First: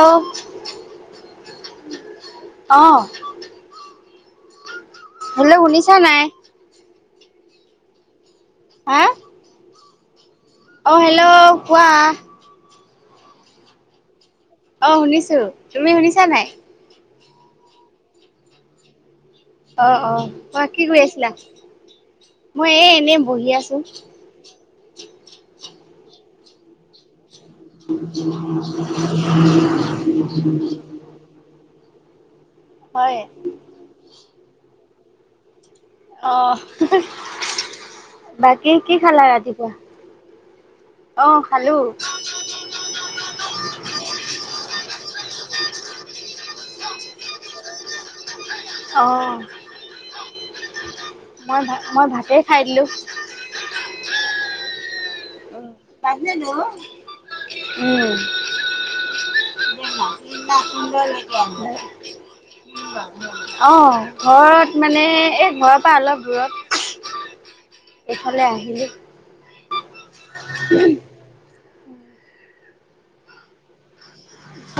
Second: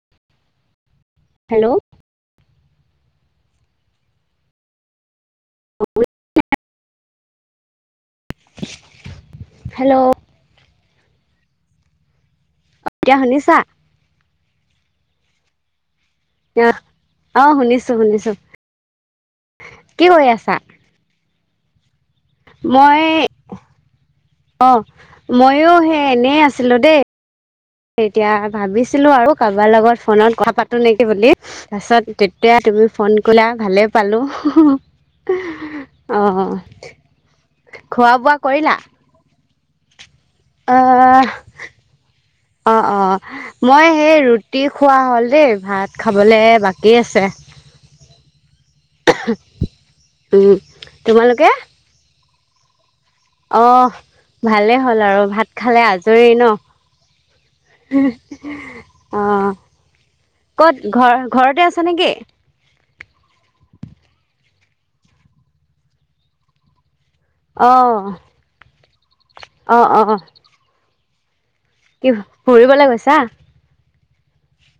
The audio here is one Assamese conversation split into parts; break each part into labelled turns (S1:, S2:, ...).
S1: আহ
S2: হেল্ল'
S1: আহ হেল্ল' শুনিছা নাই হা
S2: হেল্ল'
S1: অ হেল্ল' কোৱা
S2: এতিয়া শুনিছা
S1: অ শুনিছো তুমি শুনিছা নাই
S2: অ শুনিছো শুনিছো
S1: অ
S2: কি
S1: অ
S2: কৰি আছা
S1: মই কি কৰি আছিলা মই এ এনে বহি আছো
S2: অ মইো সেই এনে আছিলো দেই তেতিয়া ভাবিছিলো আৰু কাৰোবাৰ লগত ফোনত কথা পাতো নেকি বুলি তাৰ পিছত তেতিয়া তুমি ফোন
S1: হয়
S2: কৰিলা ভালে পালো
S1: অ
S2: খোৱা বোৱা
S1: বাকী
S2: কৰিলা
S1: কি খালা
S2: আহ
S1: ৰাতিপুৱা অ খালো
S2: অ অ মই সেই ৰুটি খোৱা হ'ল দেই ভাত খাবলে বাকী আছে
S1: অ
S2: উম তোমালোকে
S1: মই ভা মই ভতেই খাই দিলো
S2: অ ভালেই হ'ল আৰু ভাত খালে আজৰি ন
S1: উম
S2: অ ক'ত ঘৰ ঘৰতে আছ নেকি
S1: অ ঘৰত মানে এই ঘৰৰ পৰা অলপ দূৰত
S2: আহ
S1: এইফালে
S2: অ অ
S1: উম
S2: কি ফুৰিবলৈ গৈছা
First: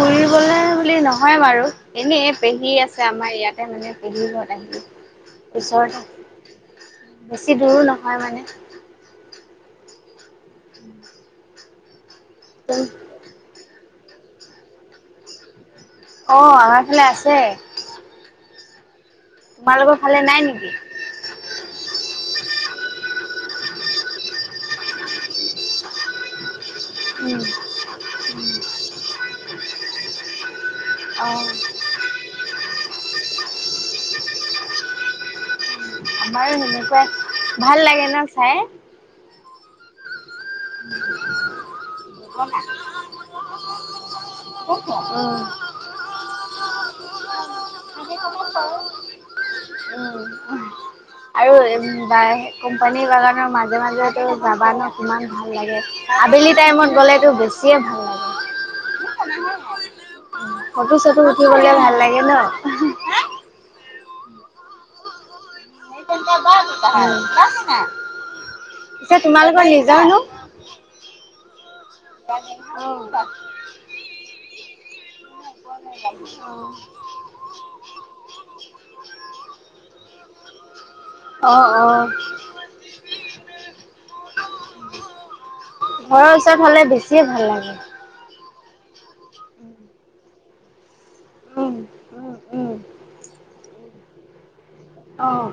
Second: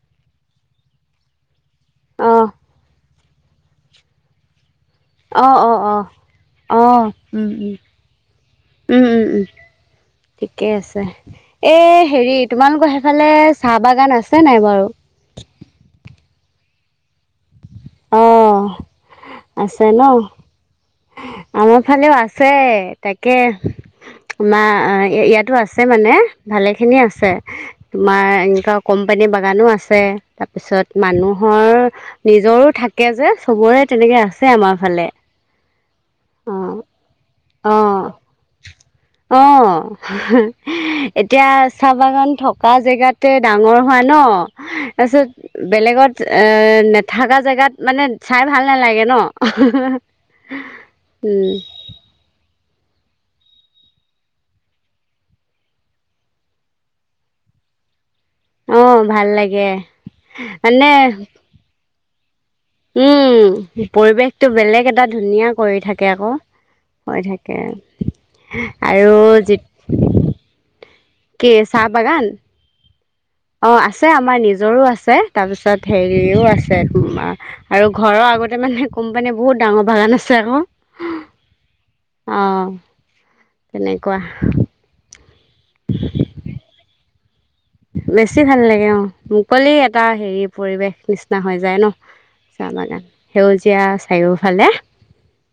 S1: পঢ়িবলে বুলি নহয় বাৰু এনে
S2: অ',
S1: পেহী আছে আমাৰ ইয়াতে মানে পেহী ঘৰত আহি
S2: অ', অ',
S1: ওচৰতে
S2: অ', অ',
S1: বেছি দূৰো নহয় মানে
S2: উম উম উম ঠিকে আছে এ হেৰি তোমালোকৰ ইফালে চাহ বাগান আছে নাই বাৰু
S1: অ আমাৰ ফালে আছে
S2: অ আছে
S1: তোমালোকৰ
S2: ন
S1: ফালে নাই নেকি?
S2: আমাৰ ফালেও আছে তাকে। মা ইয়াতো আছে মানে ভালে। স খিনি আছে
S1: উম
S2: তোমাৰ এনেকুৱা কোম্পানীৰ বাগানো আছে। তাৰপিছত
S1: অ
S2: মানুহৰ নিজৰো থাকে যে চবৰে তেনেকে আছে আমাৰ ফালে।
S1: আমাৰো
S2: অ',
S1: এনেকুৱা ভাল লাগে
S2: অ',
S1: ন চাই।
S2: অ'। এতিয়া চাহ বাগান
S1: উম
S2: থকা জেগাতে ডাঙৰ হোৱা ন তাৰপিছত
S1: উম
S2: বেলেগত এ নেথকা জেগাত।
S1: উম
S2: মানে চাই ভাল নালাগে ন? উম,
S1: আৰু কোম্পানী বাগানৰ মাজে, মাজে যাবানে কিমান। ভ লাগে আবেলি টাইমত গ'লেতো বেছিয়ে ভাল লাগে।
S2: অ, ভাল লাগে মানে।
S1: সা ভাল লাগে ন।
S2: উম, পৰিৱেশটো বেলেগ এটা ধুনীয়া কৰি থাকে। আকৌ হৈ থাকে
S1: পিছে
S2: আৰু।
S1: জানো।
S2: কে চাহ বাগান
S1: উম।
S2: অ, আছে, আমাৰ নিজৰো আছে, তাৰপিছত হেৰিও আছে। আৰু ঘৰৰ আগতে মানে কোম্পানীৰ বহুত ডাঙৰ বাগান আছে আকৌ।
S1: অ', অ',
S2: আহ, তেনেকুৱা।
S1: ঘৰৰ ওচৰত হ'লে বেছিয়ে ভাল লাগে।
S2: বেছি ভাল লাগে অ, মুকলি এটা হেৰি পৰিৱেশ নিয় ন হৈ
S1: উম,
S2: যায় ন
S1: উম,
S2: চাহ
S1: উম,
S2: বাগান সেউজীয়া চাৰিওফালে।
S1: অ',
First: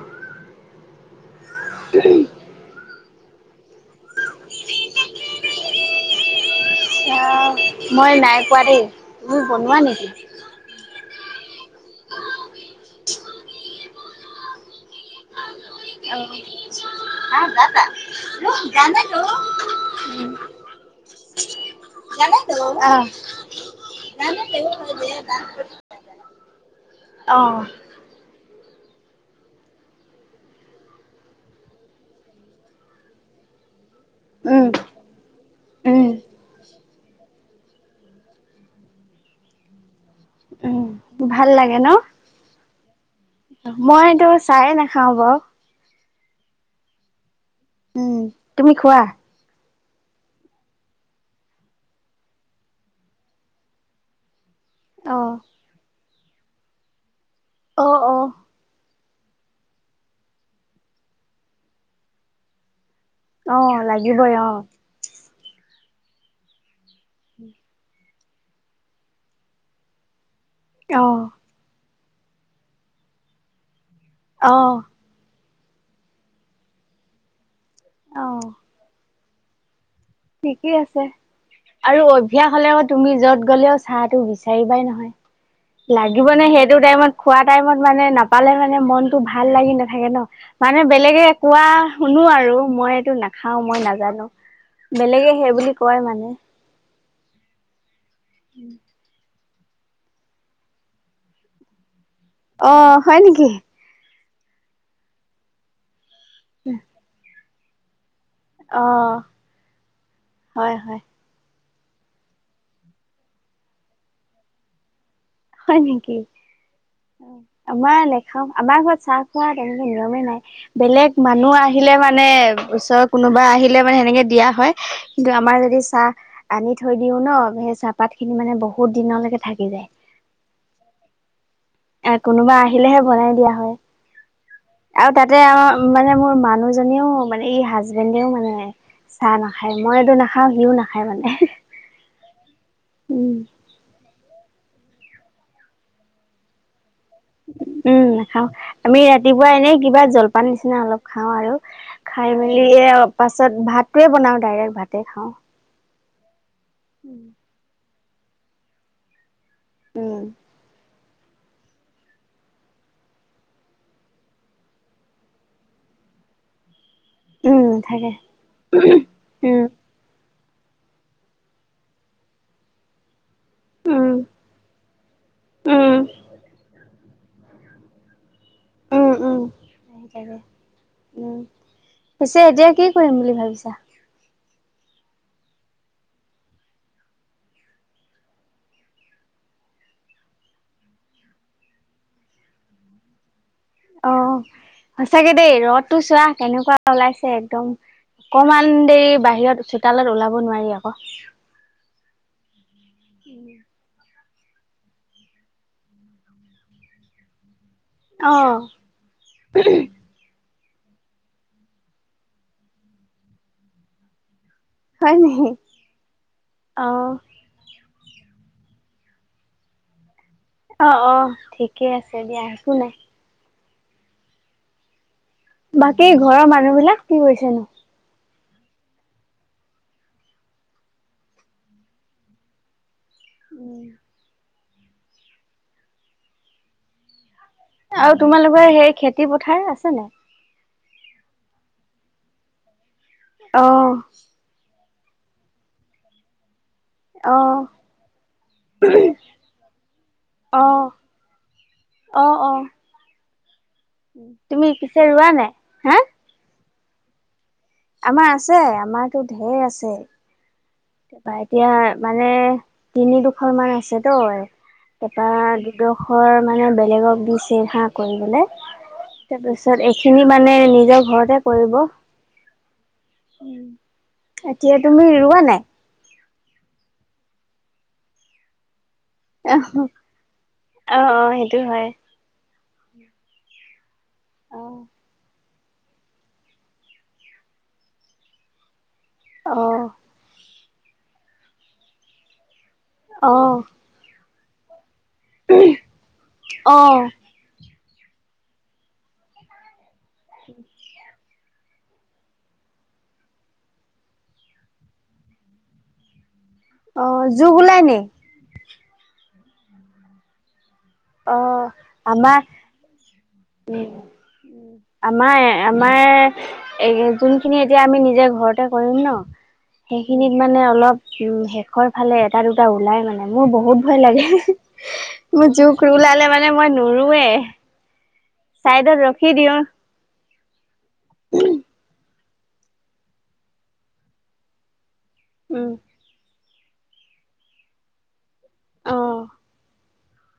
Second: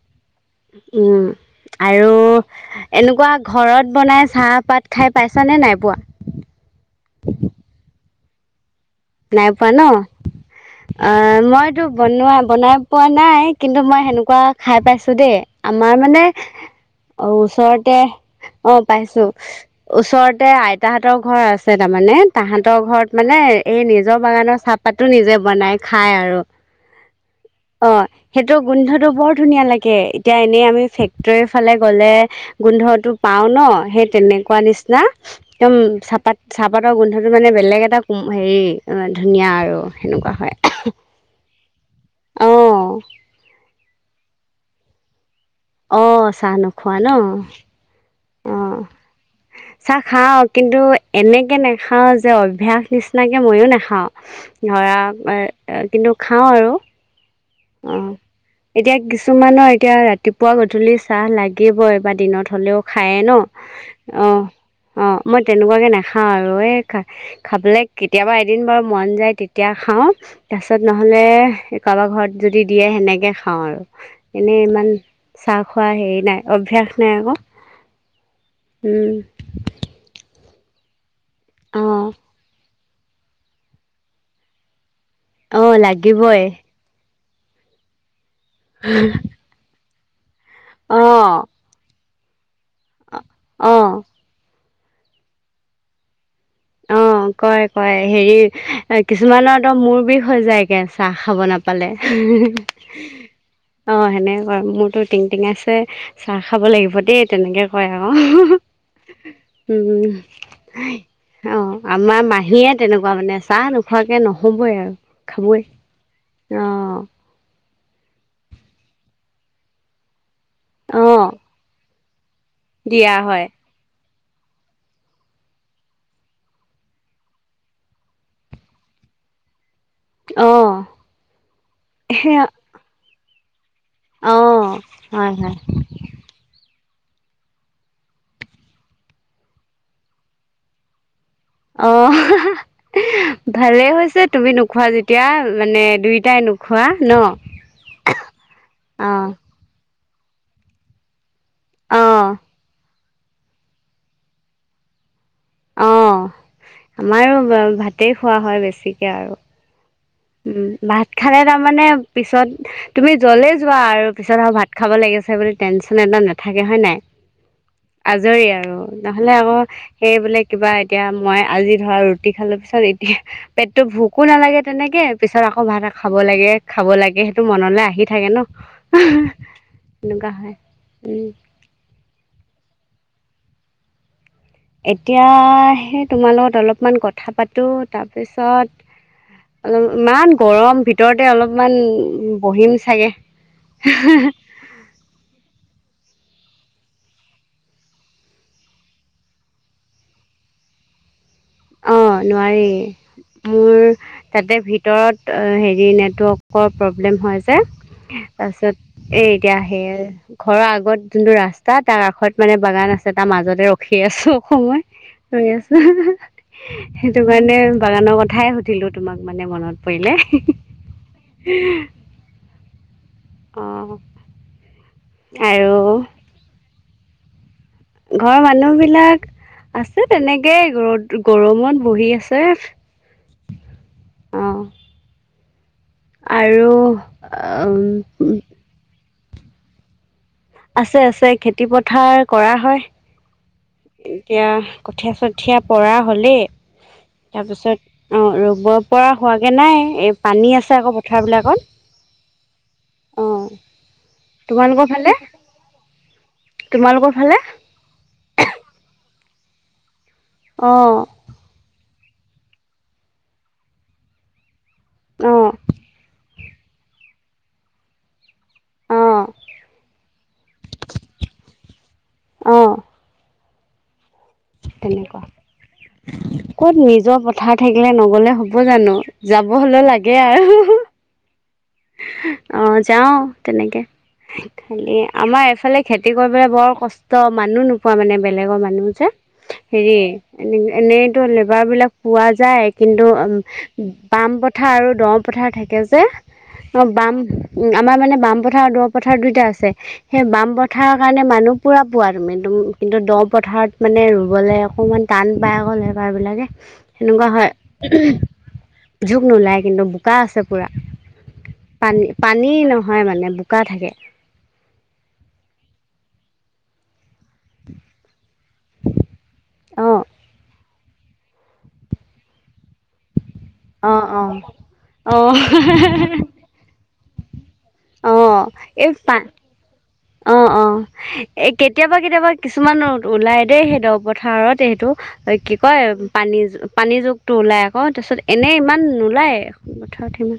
S2: উম, আৰু এনেকুৱা ঘৰত বনাই চাহপাত খাই পাইছ নে নাই পোৱা।
S1: অ, মই নাই পোৱাৰী
S2: নাই পোৱা ন। অ, মইতো বনোৱা বনাই পোৱা নাই কিন্তু মই সেনেকুৱা খাই পাইছো। দেই আমাৰ মানে
S1: অ',
S2: অ, ওচৰতে অ, পাইছো ওচতে। এ, আইতাহতৰ ঘৰ আছে তাৰমানে তাহাঁতৰ ঘৰত মানে এই নিজৰ বাগানৰ চাহপাতো নিজে বনাই খাই আৰু।
S1: অ'।
S2: অ, সেইটো গোন্ধটো বৰ ধুনীয়া লাগে এতিয়া এনেই আমি ফেক্টৰীৰ ফালে গ'লে গোন্ধতটো পাও ন সেই তেনেকুৱা নিচিনা। একদম
S1: উম, উম,
S2: চাহপাত চাহপাতৰ গোন্ধটো মানে বেলেগ এটা হেৰি ধুনীয়া আৰু সেনেকুৱা হয়।
S1: উম, ভাল লাগে ন।
S2: অ'।
S1: মই এইটো চায়ে নাখাও বাৰু।
S2: অ, চাহ নোখোৱা ন।
S1: উম, তুমি খোৱা?
S2: চা খাওঁ কিন্তু এনেকৈ নাখাওঁ যে অভ্যাস নিচিনাকৈ ময়ো নাখাওঁ। ধৰা
S1: অ'।
S2: কিন্তু খাওঁ আৰু অ'। এতিয়া কিছুমানৰ এতিয়া ৰাতিপুৱা গধূলি চাহ লাগিবই বা দিনত হলেও খায়ে ন
S1: অ লাগিবই
S2: অ', অ', ' মই তেনেকুৱাকে নাখাও আৰু এ খা খাবলৈ কেতিয়াবা এদিন বাৰু মন যায় তেতিয়া খাওঁ। তাৰপিছত
S1: অ
S2: নহলে কাৰোবাৰ ঘৰত যদি দিয়ে সেনেকে খাওঁ আৰু
S1: অ
S2: এনেই ইমান চাহ খোৱা হেৰি নাই অভ্যাস নাই আকৌ
S1: অ'।
S2: উম।
S1: ঠিকেই আছে আৰু
S2: অঁ
S1: অ এখয়া হলেও তুমি যত গলেও চাহটো বিচাৰিবাই
S2: অঁ
S1: নহয়
S2: লাগিবই
S1: লাগিবনে সেই সটো টাইমত খোৱা টাইমত মানে নাপালে মানে মনতটো ভাল লাগি নাথাকে ন! মানে বেলেগে
S2: অঁ
S1: কোৱা শুনো আৰু মই এইটো নাখাও মই
S2: অঁ
S1: নাজানো। বেলেগে সেই বুলি কয় মানে।
S2: অঁ কয় কয় হেৰি কিছুমানত এক মোৰ বিষ হৈ যায় কে চাহ খাব নাপালে।
S1: অ হয় নেকি
S2: অ' সেনেকে কয় মোৰতো টিং টিঙ আছে চাহ খাব লাগিব দেই তেনেকে কয় আৰু
S1: অ
S2: উম',
S1: হয় হয়
S2: অ' আমাৰ মাহীয়ে তেনেকুৱা মানে চাহ নোখোৱাকে নহবই আৰু খাবই
S1: হয় নেকি
S2: অঁ
S1: আমাৰ নেখাও আমাৰ ঘৰত চাহ খোৱা তেনেকে নিয়মে নাই। বেলেগ
S2: অঁ
S1: মানুহ আহিলে মানে ওচৰৰ
S2: দিয়া
S1: কোনোবা
S2: হয়
S1: আহিলে মানে সেনেকে দিয়া হয় কিন্তু আমাৰ যদি চাহ আনি থৈ দিও ন সেই চাহপাত খিনি মানে বহুত দিনলৈকে থাকি যায়।
S2: অঁ
S1: অ [unintelligible]
S2: সেয়া
S1: কোনোবা আহিলেহে বনাই দিয়া হয়
S2: অঁ
S1: আৰু
S2: হয়
S1: তাতে
S2: হয়
S1: অ' মানে মোৰ মানুহজননেও মানে ই হাজবেণ্ডেও মানে চাহ নাখায় মই এইটো নাখাওঁ সিও নাখায় মানে
S2: অ',
S1: উম',
S2: ভালেই হৈছে তুমি নোখোৱা যেতিয়া মানে দুইোটাই নোখোৱা ন।
S1: উম নাখাও আমি
S2: অঁ
S1: ৰাতিপুৱা এনেই কিবা জলপান নিচিনা অলপ খাওঁ আৰু
S2: অঁ
S1: খাই মেলি পাছত ভাতোৱে বনাওঁ ডাইৰেক্ট ভাতে খাওঁ।
S2: অ'
S1: উম
S2: আমাৰো ভাতেই খোৱা হয় বেছিকে আৰু
S1: উম',
S2: উম ভাত খালে তাৰমানে পিছত তুমি জ্বলেই যোৱা আৰু পিছত আৰু ভাত খাব লাগিছে বুলি টেনশচন এদটা নাথাকে হয় নে নাই।
S1: উম থাকে
S2: আজৰি আৰু নহ'লে আকৌ
S1: উম
S2: সেই বোলে কিবা এতিয়া মই আজি ধৰা ৰুটি খালো পিছত এতিয়া পেটতটো
S1: উম
S2: ভোকো নালাগে তেনেকে পিছত আকৌ ভাত
S1: উম
S2: খাব লাগে খাব লাগে সেইটো মনলৈ আহি থাকে ন।
S1: উম', উম
S2: এনেকুৱা হয় উম
S1: ' পিছে এতিয়া কি কৰিম বুলি ভাবিছা?
S2: এতিয়াহে তোমাৰ লগত অলপমান কথা পাতোঁ তাৰপিছত অলপ ইমান গৰম ভিতৰতে অলপমান বহীম চাগে
S1: অ সঁচাকে দেই ৰদতটো চোৱা কেনেকুৱা ওলাইছে একদম অকমান দেৰি বাহিৰত চোতালত ওলাব নোৱাৰি আকৌ
S2: অ নোৱাৰি মোৰ তাতে ভিত ভিতৰত হেৰি নেটৱৰ্কৰ প্ৰব্লেম হয় যে
S1: অ
S2: তাৰপিছত এ এতিয়া আহে আৰু ঘৰৰ আগত যোনটো ৰাস্তা তাৰ কাষত মানে বাগান আছে তাৰ মাজতে ৰখি আছো সময়
S1: হয় নেকি
S2: গৈ আছো
S1: অ
S2: সেইটো মানে বাগানৰ কথাই সুধিলো তোমাক মানে মনত পৰিলে
S1: অ অ ঠিকে আছে দিয়া একো নাই
S2: অহ আৰু
S1: বাকী ঘৰৰ মানুহ বিলাক কি কৰিছে নো
S2: ঘৰৰ মানুহবিলাক আছে তেনেকে ৰদ গৰমত বহি আছে
S1: উম
S2: অঁ আৰু
S1: আৰু তোমালোকৰ সেই খেতি পথাৰ আছে নাই?
S2: আছে আছে, খেতি পথাৰ কৰা হয়।
S1: অ
S2: এতিয়া কঠীয়া চঠীয়া পৰা হ'লেই।
S1: অ
S2: তাৰপিছত অ' ৰ'বপৰা হোৱাগৈ নাই, এই পানী
S1: অ
S2: আছে আকৌ পথাৰবিলাকত।
S1: অ', অ'।
S2: অ'
S1: তুমি পিছে
S2: তোমালোকৰফালে?
S1: ৰোৱা নাই? হা
S2: তোমালোকৰফালে?
S1: আমাৰ আছে, আমাৰতো ঢেৰ আছে।
S2: অ'।
S1: ত' এতিয়া মানে তিনি, দুখনমান আছে তো আৰু। তাৰপা
S2: অ'
S1: দুদশৰ মানে বেলেগক দিছে হা, কৰিবলে।
S2: অ'
S1: তাৰপিছত এইখিনি মানে নিজৰ ঘৰতে কৰিব।
S2: অ'
S1: এতিয়া তুমি
S2: তেনেকুৱা
S1: ৰোৱা নাই?
S2: ক'ত নিজৰ পথাৰ থাকিলে নগ'লে হ'ব জানো, যাব হ'লেও লাগে আৰু।
S1: অ', অ' সেইটোও হয়।
S2: অ' যাওঁ তেনেকে
S1: অ',
S2: খালি আমাৰ এফালে খেতি কৰিবলৈ বৰ কষ্ট, মানুহ নোপোৱা মানে বেলেগৰ মানুহ যে
S1: অ',
S2: হেৰি এনে এনেইতো লেবাৰবিলাক পোৱা যায় কিন্তু বাম পথাৰ আৰু দ পথাৰ থাকে যে অ' বাম আমাৰ মানে বামপথাৰ আৰু দ পথাৰ দুইটা আছে। সেই বামপথাৰৰ কাৰণে মানুহ পুৰা পোৱা তুমি একদম কিন্তু দ পথাৰত মানে ৰুবলৈ অকণমান টান পাই গ'ল লেবাৰবিলাকে। সেনেকুৱা
S1: অ',
S2: হয়,
S1: জোক ওলাই নি?
S2: জোক নোলায় কিন্তু বোকা আছে পুৰা।
S1: অ' আ
S2: পানী নহয় মানে বোকা থাকে।
S1: আমাৰ আমাৰ এ যোনখিনি এতিয়া আমি নিজে ঘৰতে কৰিম ন'
S2: অঁ
S1: সেইখিনিত মানে অলপ উম, শেষৰ ফালে এটা দুটা ওলাই মানে মোৰ বহুত ভয়
S2: অঁ
S1: লাগে
S2: অঁ
S1: মোৰ যে
S2: অঁ
S1: মানে মই নোৰোৱে, চাইডত ৰখি দিওঁ।
S2: অ', অ' এ, কেতিয়াবা কেতিয়াবা কিছুমান ওলাই দেই সেই দ পথাৰত এইটো। অ' কি
S1: উম।
S2: কয় পানী পানীৰ জুকটো ওলায় আকৌ তাৰপিছত এনেই ইমান
S1: অ',
S2: নোলায় পথাৰত সিমান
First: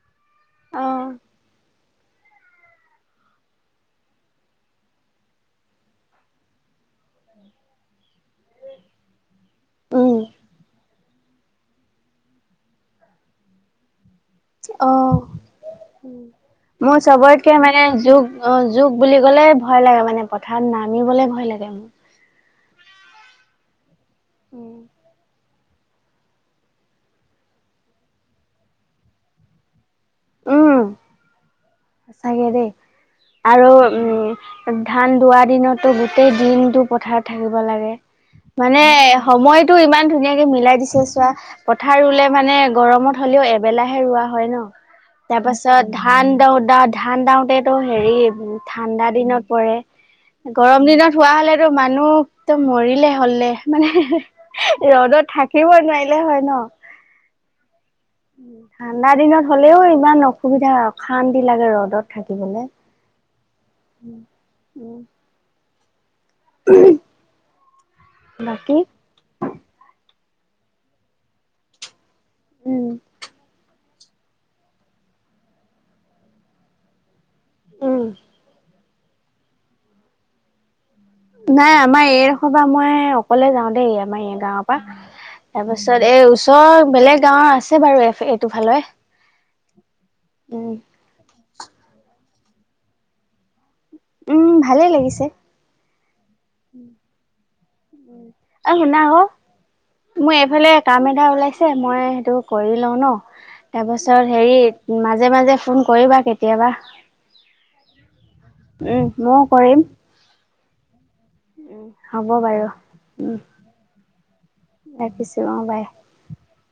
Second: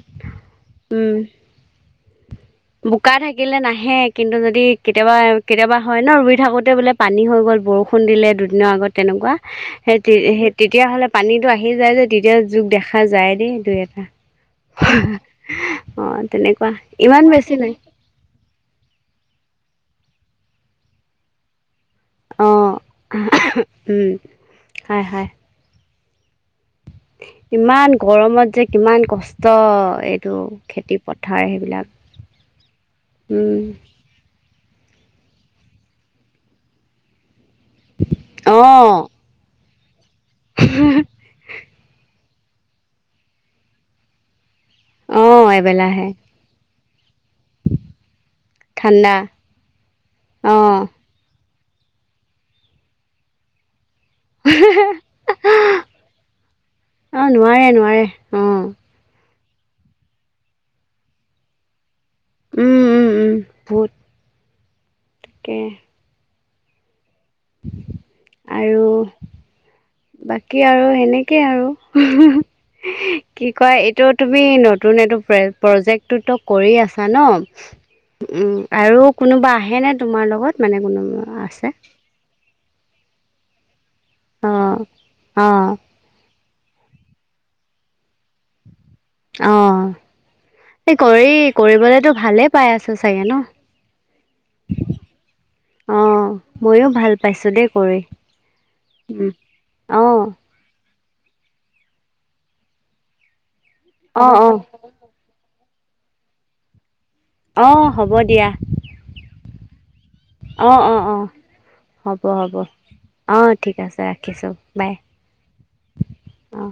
S2: উম।
S1: অ',
S2: বোকা থাকিলে নাহে কিন্তু যদি কেতিয়াবা কেতিয়াবা হয় ন' ৰুই থাকোতে বোলে পানী হৈ গ'ল, বৰষুণ দিলে দুদিনৰ আগত, তেনেকুৱা
S1: উম,
S2: সেই তেতিয়াহ'লে পানীতো আহি যায় যে, তেতিয়া জোক দেখা যায় দেই দুই এটা।
S1: অ'।
S2: অঁ তেনেকুৱা
S1: মোৰ
S2: ইমান বেছি
S1: চবতকে
S2: নাই
S1: মানে জোক অ' জোক বুলি ক'লে ভয় লাগে মানে পথাৰত নামিবলে ভয় লাগে মোৰ।
S2: অ'। উম। হয়, হয়। ইমান গৰমত যে, কিমান কষ্ট টো
S1: উম,
S2: খেতি পথাৰ সেইবিলাক
S1: সঁচাকে দেই। আৰু উম, ধান দোৱা দিনতো গোটেই দিনতটো পথাৰত থাকিব লাগে। মানে
S2: অঁ
S1: সময়টো ইমান ধুনীয়াকে মিলাই দিছে চোৱা, পথাৰ ৰুলে মানে গৰমত হ'লেও এবেলাহে ৰোৱা হয় ন'।
S2: অঁ
S1: তাৰপাছত,
S2: এবেলাহে
S1: ধান দওঁ দা ধান দাওতেটো হেৰি ঠাণ্ডা দিনত পৰে।
S2: অঁ
S1: গৰম দিনত হোৱা হ'লেতো মানুহ একদম মৰিলে হ'লে। মানে ৰ'দত থাকিব নোৱাৰিলে হয় ন'।
S2: অঁ নোৱাৰে নোৱাৰে অঁ
S1: ঠাণ্ডা দিনত হ'লেও ইমান অসুবিধা, অশান্তি লাগে ৰ'দত। থাকিবলে।
S2: উম উম উম বহুত
S1: উ, উ
S2: তাকে।
S1: [unintelligible] বাকী?
S2: আৰু বাকী আৰু সেনেকেই আৰু [unintelligible]
S1: উম
S2: কি কয় ত তুমি নতুন এইটো প্ৰ-প্ৰজেক্টটোতো কৰি আছা ন।
S1: উম,
S2: উম আৰু কোনোবা আহেনে তোমাৰ লগত, মানে কোনোবা? আছে
S1: নাই, আমাৰ এইডোখৰ পৰা মই অকলে যাওঁ দেই, আমাৰ এই
S2: অ
S1: গাঁৱৰ পৰা। তাৰ
S2: অ
S1: পিছত তাৰপিছত, এই ওচৰৰ বেলেগ গাঁওৰ আছে বাৰু, এইটো ফালৰে
S2: অ',। এই কৰি, কৰিবলেতো ভালেই পাই আছো চাগে ন?
S1: উম। ভালে লাগিছে।
S2: অ',। ময়ো ভাল পাইছো দেই কৰি
S1: অই, শুনা আকৌ
S2: উম অ
S1: মই এফালে কাম এটা ওলাইছে, মই সেইটো কৰি লওঁ ন। তাৰপাছত,
S2: অ অ
S1: হেৰি মাজে-মাজে ফোন কৰিবা, কেতিয়াবা।
S2: অ',। হ'ব দিয়া।
S1: উম, ময়ো কৰিম।
S2: অ', -অ ', - অ',। হ'ব, হ'ব
S1: উম,
S2: অঁ ঠিক আছে। ৰাখিছোঁ, বাই।
S1: ৰাখিছোঁ অ' বাই।
S2: অ